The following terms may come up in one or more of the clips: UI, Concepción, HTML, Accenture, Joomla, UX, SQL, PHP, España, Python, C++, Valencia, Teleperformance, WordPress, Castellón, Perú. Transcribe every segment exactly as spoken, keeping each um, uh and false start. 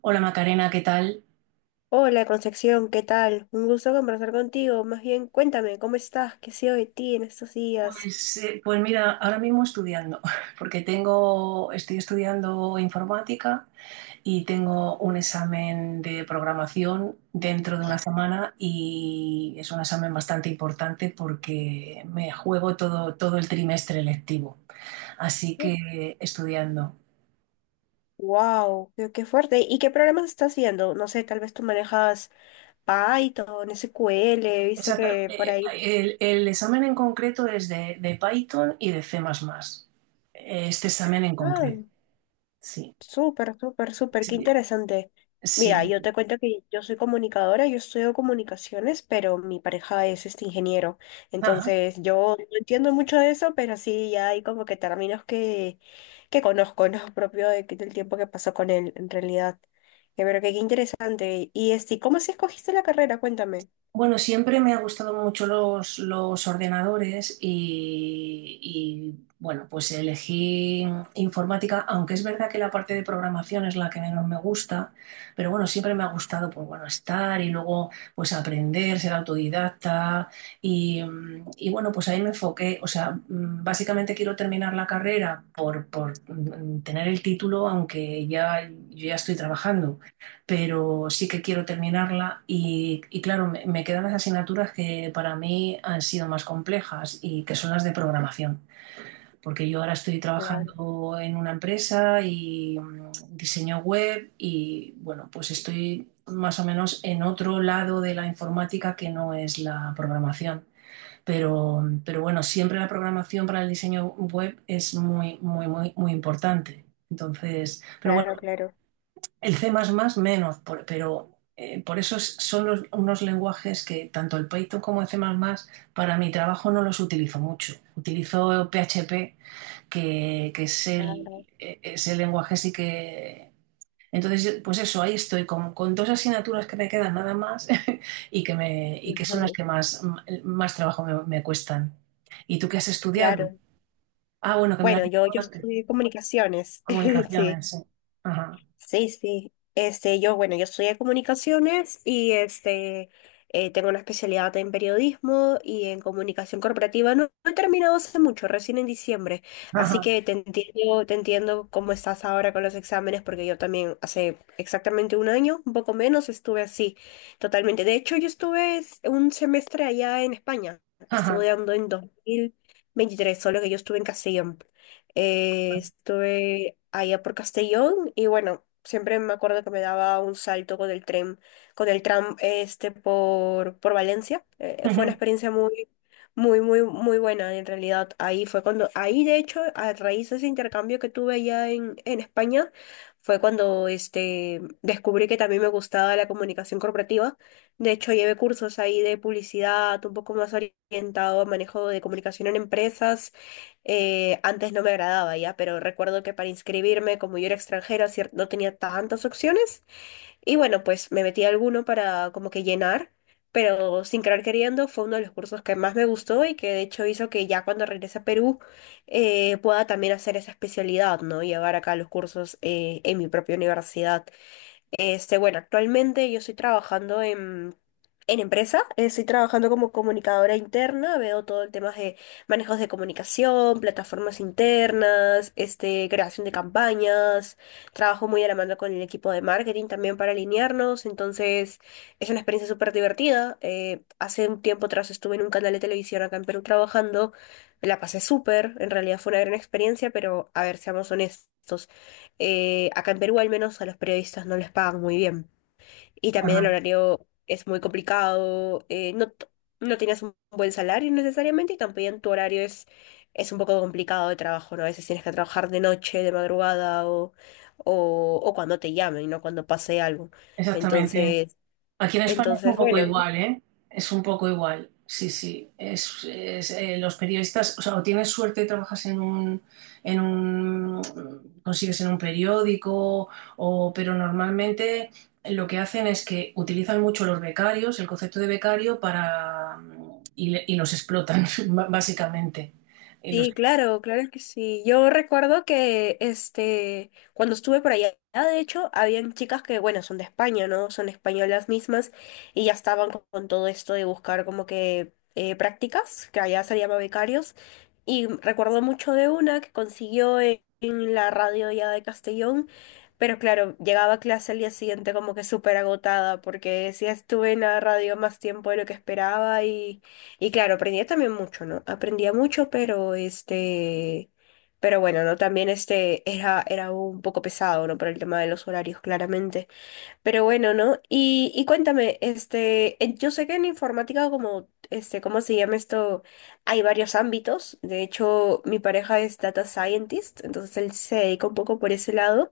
Hola Macarena, ¿qué tal? Hola Concepción, ¿qué tal? Un gusto conversar contigo. Más bien, cuéntame, ¿cómo estás? ¿Qué ha sido de ti en estos días? Pues, eh, pues mira, ahora mismo estudiando, porque tengo, estoy estudiando informática y tengo un examen de programación dentro de una semana y es un examen bastante importante porque me juego todo, todo el trimestre lectivo, así que estudiando. Wow, qué, qué fuerte. ¿Y qué programas estás viendo? No sé, tal vez tú manejas Python, S Q L, he visto Exacta- que por eh, ahí. El, el examen en concreto es de, de Python y de C++. Este examen en Ah. concreto, sí. Súper, súper, súper, qué Sí, interesante. Mira, sí. yo te cuento que yo soy comunicadora, yo estudio comunicaciones, pero mi pareja es este ingeniero. Entonces, yo no entiendo mucho de eso, pero sí ya hay como que términos que, que conozco, ¿no? Propio de que- del tiempo que pasó con él, en realidad. Eh, Pero que qué interesante. Y este, ¿cómo así escogiste la carrera? Cuéntame. Bueno, siempre me ha gustado mucho los, los ordenadores y, y, bueno, pues elegí informática, aunque es verdad que la parte de programación es la que menos me gusta, pero bueno, siempre me ha gustado, pues bueno, estar y luego pues aprender, ser autodidacta y, mm, y, bueno, pues ahí me enfoqué, o sea, mm, básicamente quiero terminar la carrera por, por mm, tener el título, aunque ya, yo ya estoy trabajando pero sí que quiero terminarla y, y claro, me, me quedan las asignaturas que para mí han sido más complejas y que son las de programación, porque yo ahora estoy Claro, trabajando en una empresa y mm, diseño web y bueno, pues estoy más o menos en otro lado de la informática que no es la programación. Pero, mm, pero bueno, siempre la programación para el diseño web es muy, muy, muy, muy importante. Entonces, pero bueno, claro, claro, el C++ menos, por- pero eh, por eso es- son los- unos lenguajes que tanto el Python como el C++ para mi trabajo no los utilizo mucho. Utilizo P H P, que, que es claro. el, eh, es el lenguaje sí que... Entonces, pues eso, ahí estoy con, con dos asignaturas que me quedan nada más y que, me, y que son las Ujú. que más, más trabajo me, me cuestan. ¿Y tú qué has estudiado? Claro. Ah, bueno, que me la has Bueno, yo, dicho yo antes. estudié comunicaciones, sí. Comunicaciones, sí. Ajá, Sí, sí. Este, yo, bueno, yo estudié comunicaciones y este, eh, tengo una especialidad en periodismo y en comunicación corporativa. No, no he terminado hace mucho, recién en diciembre. Así ajá, que te entiendo, te entiendo cómo estás ahora con los exámenes, porque yo también hace exactamente un año, un poco menos, estuve así, totalmente. De hecho, yo estuve es- un semestre allá en España, ajá, estudiando en dos mil veintitrés, solo que yo estuve en Castellón. Eh, estuve allá por Castellón y bueno, siempre me acuerdo que me daba un salto con el tren, con el tram este por, por Valencia. Eh, fue una experiencia muy, muy, muy, muy buena en realidad. Ahí fue cuando, ahí de hecho, a raíz de ese intercambio que tuve allá en, en España, fue cuando este, descubrí que también me gustaba la comunicación corporativa. De hecho, llevé cursos ahí de publicidad, un poco más orientado a manejo de comunicación en empresas eh, antes no me agradaba ya, pero recuerdo que para inscribirme, como yo era extranjera, cier- no tenía tantas opciones. Y bueno, pues me metí a alguno para como que llenar, pero sin querer queriendo fue uno de los cursos que más me gustó y que de hecho hizo que ya cuando regrese a Perú eh, pueda también hacer esa especialidad, ¿no? Llevar acá los cursos eh, en mi propia universidad. Este, bueno, actualmente yo estoy trabajando en, en empresa, eh, estoy trabajando como comunicadora interna, veo todo el tema de manejos de comunicación, plataformas internas, este, creación de campañas, trabajo muy de la mano con el equipo de marketing también para alinearnos, entonces es una experiencia súper divertida. Eh, hace un tiempo atrás estuve en un canal de televisión acá en Perú trabajando, la pasé súper, en realidad fue una gran experiencia, pero a ver, seamos honestos. Eh, acá en Perú al menos a los periodistas no les pagan muy bien. Y también el ajá. horario es muy complicado, eh, no, t- no tienes un buen salario necesariamente y también tu horario es, es un poco complicado de trabajo, ¿no? A veces tienes que trabajar de noche, de madrugada o, o, o cuando te llamen, no cuando pase algo. Exactamente. Entonces, Aquí en España es un entonces poco bueno, ¿no? igual, ¿eh? Es un poco igual. Sí, sí. Es, es, eh, los periodistas, o sea, o tienes suerte y trabajas en un, en un, consigues en un periódico, o, pero normalmente lo que hacen es que utilizan mucho los becarios, el concepto de becario, para, y, le- y los explotan, básicamente. Y los Sí, claro, claro que sí. Yo recuerdo que este, cuando estuve por allá, de hecho, habían chicas que, bueno, son de España, ¿no? Son españolas mismas y ya estaban con, con todo esto de buscar como que eh, prácticas, que allá se llama becarios. Y recuerdo mucho de una que consiguió en, en la radio ya de Castellón, pero claro, llegaba a clase al día siguiente como que súper agotada porque sí estuve en la radio más tiempo de lo que esperaba y claro, aprendía también mucho, ¿no? Aprendía mucho, pero este, pero bueno, ¿no? También este era, era un poco pesado, ¿no? Por el tema de los horarios, claramente. Pero bueno, ¿no? Y, y cuéntame, este, en- yo sé que en informática, como, este, ¿cómo se llama esto? Hay varios ámbitos. De hecho, mi pareja es data scientist, entonces él se dedica un poco por ese lado.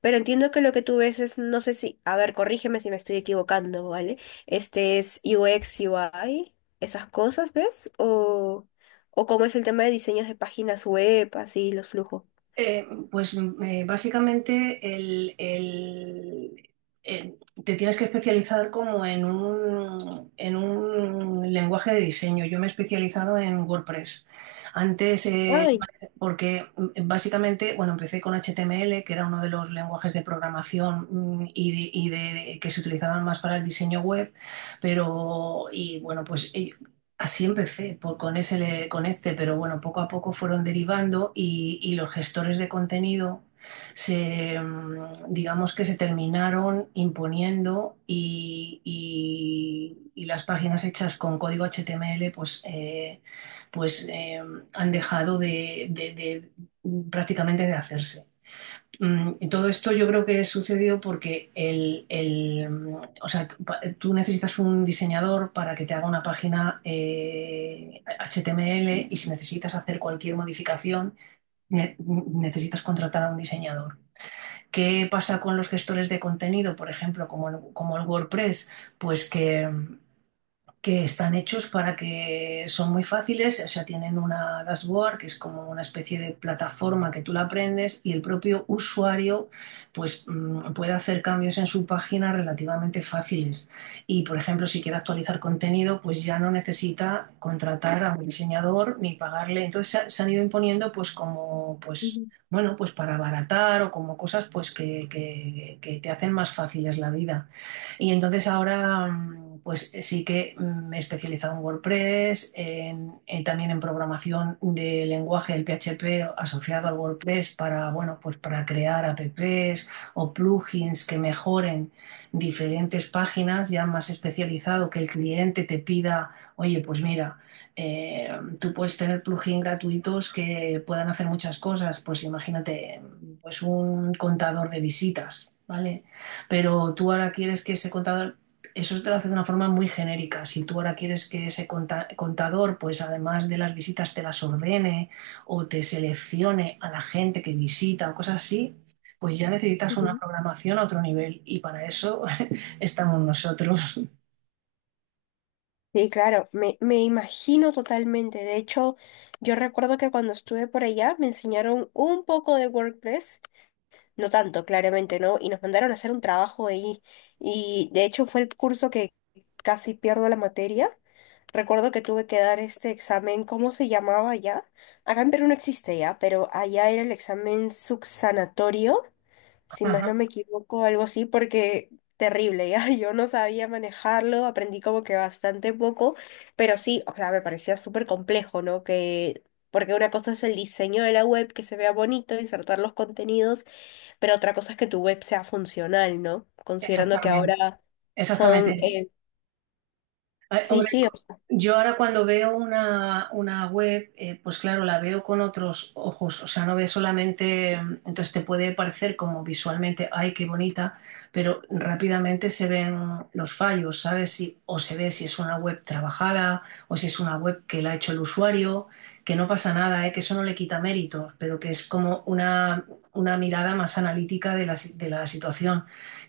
Pero entiendo que lo que tú ves es, no sé si, a ver, corrígeme si me estoy equivocando, ¿vale? Este es U X, U I, esas cosas, ¿ves? O, o cómo es el tema de diseños de páginas web, así, los flujos. Eh, pues mm, eh, básicamente el, el- el- te tienes que especializar como en un, en un lenguaje de diseño. Yo me he especializado en WordPress. Antes, eh, Ay. porque mm, básicamente, bueno, empecé con H T M L, que era uno de los lenguajes de programación mm, y, de- y de- que se utilizaban más para el diseño web, pero, y bueno, pues eh, así empecé por- con ese, con este, pero bueno, poco a poco fueron derivando y, y los gestores de contenido se, mm, digamos que se terminaron imponiendo y, y- y las páginas hechas con código H T M L pues, eh, pues eh, han dejado de, de- de- prácticamente de hacerse. Mm, y todo esto yo creo que sucedió porque el, el, mm, o sea, tú pa- tú necesitas un diseñador para que te haga una página eh, H T M L y si necesitas hacer cualquier modificación, ne- necesitas contratar a un diseñador. ¿Qué pasa con los gestores de contenido, por ejemplo, como el, como el WordPress? Pues que, mm, que están hechos para que son muy fáciles, o sea, tienen una dashboard que es como una especie de plataforma que tú la aprendes y el propio usuario pues mm, puede hacer cambios en su página relativamente fáciles. Y por ejemplo, si quiere actualizar contenido, pues ya no necesita contratar a un diseñador ni pagarle. Entonces se, se han ido imponiendo pues como pues Ujú, bueno, pues para abaratar o como cosas pues que, que- que te hacen más fáciles la vida. Y entonces ahora, mm, pues eh, sí que mm, me he especializado en WordPress, en- en también en programación de lenguaje, el P H P asociado al WordPress para, bueno, pues para crear apps o plugins que mejoren diferentes páginas, ya más especializado, que el cliente te pida, oye, pues mira, eh, tú puedes tener plugins gratuitos que puedan hacer muchas cosas, pues imagínate, pues un contador de visitas, ¿vale? Pero tú ahora quieres que ese contador, eso te lo hace de una forma muy genérica. Si tú ahora quieres que ese contador, pues además de las visitas, te las ordene o te seleccione a la gente que visita o cosas así, pues ya necesitas una ujú. programación a otro nivel. Y para eso estamos nosotros. Sí, claro, me, me imagino totalmente. De hecho, yo recuerdo que cuando estuve por allá me enseñaron un poco de WordPress, no tanto, claramente, ¿no? Y nos mandaron a hacer un trabajo ahí. Y de hecho fue el curso que casi pierdo la materia. Recuerdo que tuve que dar este examen, ¿cómo se llamaba allá? Acá en Perú no existe ya, pero allá era el examen subsanatorio si más Ajá, no me equivoco, algo así, porque terrible, ya yo no sabía manejarlo, aprendí como que bastante poco, pero sí, o sea, me parecía súper complejo, ¿no? Que, porque una cosa es el diseño de la web, que se vea bonito, insertar los contenidos, pero otra cosa es que tu web sea funcional, ¿no? Considerando que exactamente, ahora son, exactamente. eh, Ay, sí, hombre, sí. yo ahora cuando veo una, una web, eh, pues claro, la veo con otros ojos, o sea, no ve solamente, mm, entonces te puede parecer como visualmente, ay, qué bonita, pero rápidamente se ven los fallos, ¿sabes? Si, o se ve si es una web trabajada o si es una web que la ha hecho el usuario, que no pasa nada, ¿eh? Que eso no le quita méritos, pero que es como una, una mirada más analítica de la, si- de la situación,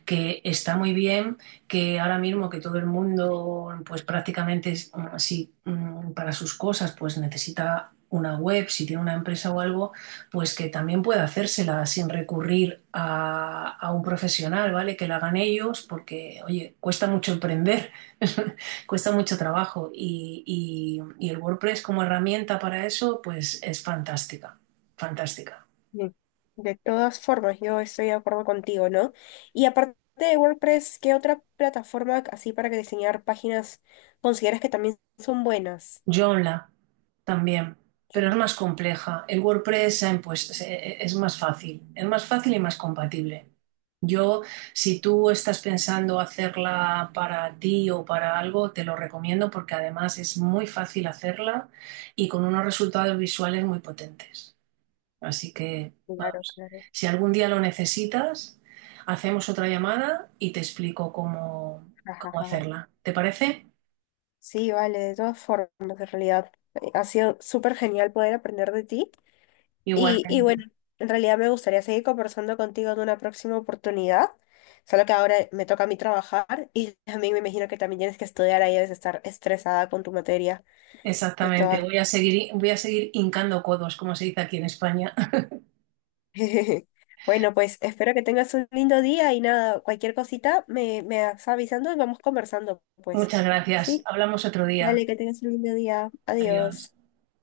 que está muy bien que ahora mismo que todo el mundo, pues prácticamente es así mm, para sus cosas, pues necesita una web, si tiene una empresa o algo, pues que también pueda hacérsela sin recurrir a, a un profesional, ¿vale? Que la hagan ellos, porque, oye, cuesta mucho emprender, cuesta mucho trabajo y, y- y el WordPress como herramienta para eso, pues es fantástica, fantástica. Mm. De todas formas, yo estoy de acuerdo contigo, ¿no? Y aparte de WordPress, ¿qué otra plataforma así para que diseñar páginas consideras que también son buenas? Joomla también, Yo, pero es más compleja. El WordPress se ha impuesto- se- es más fácil, es más fácil y más compatible. Yo, si tú estás pensando hacerla para ti o para algo, te lo recomiendo porque además es muy fácil hacerla y con unos resultados visuales muy potentes. Así que, claro, vamos, claro. si algún día lo necesitas, hacemos otra llamada y te explico cómo, cómo Ajá. hacerla. ¿Te parece? Sí, vale, de todas formas, en realidad. eh, Ha sido súper genial poder aprender de ti. Igual. Y, y bueno, en realidad me gustaría seguir conversando contigo en una próxima oportunidad. Solo que ahora me toca a mí trabajar y también me imagino que también tienes que estudiar ahí, debes estar estresada con tu materia. De Exactamente, todas. voy a seguir, voy a seguir hincando codos, como se dice aquí en España. Bueno, pues espero que tengas un lindo día y nada, cualquier cosita me, me vas avisando y vamos conversando, pues. Muchas gracias. Sí, Hablamos otro día. dale, que tengas un lindo día. Adiós. Adiós.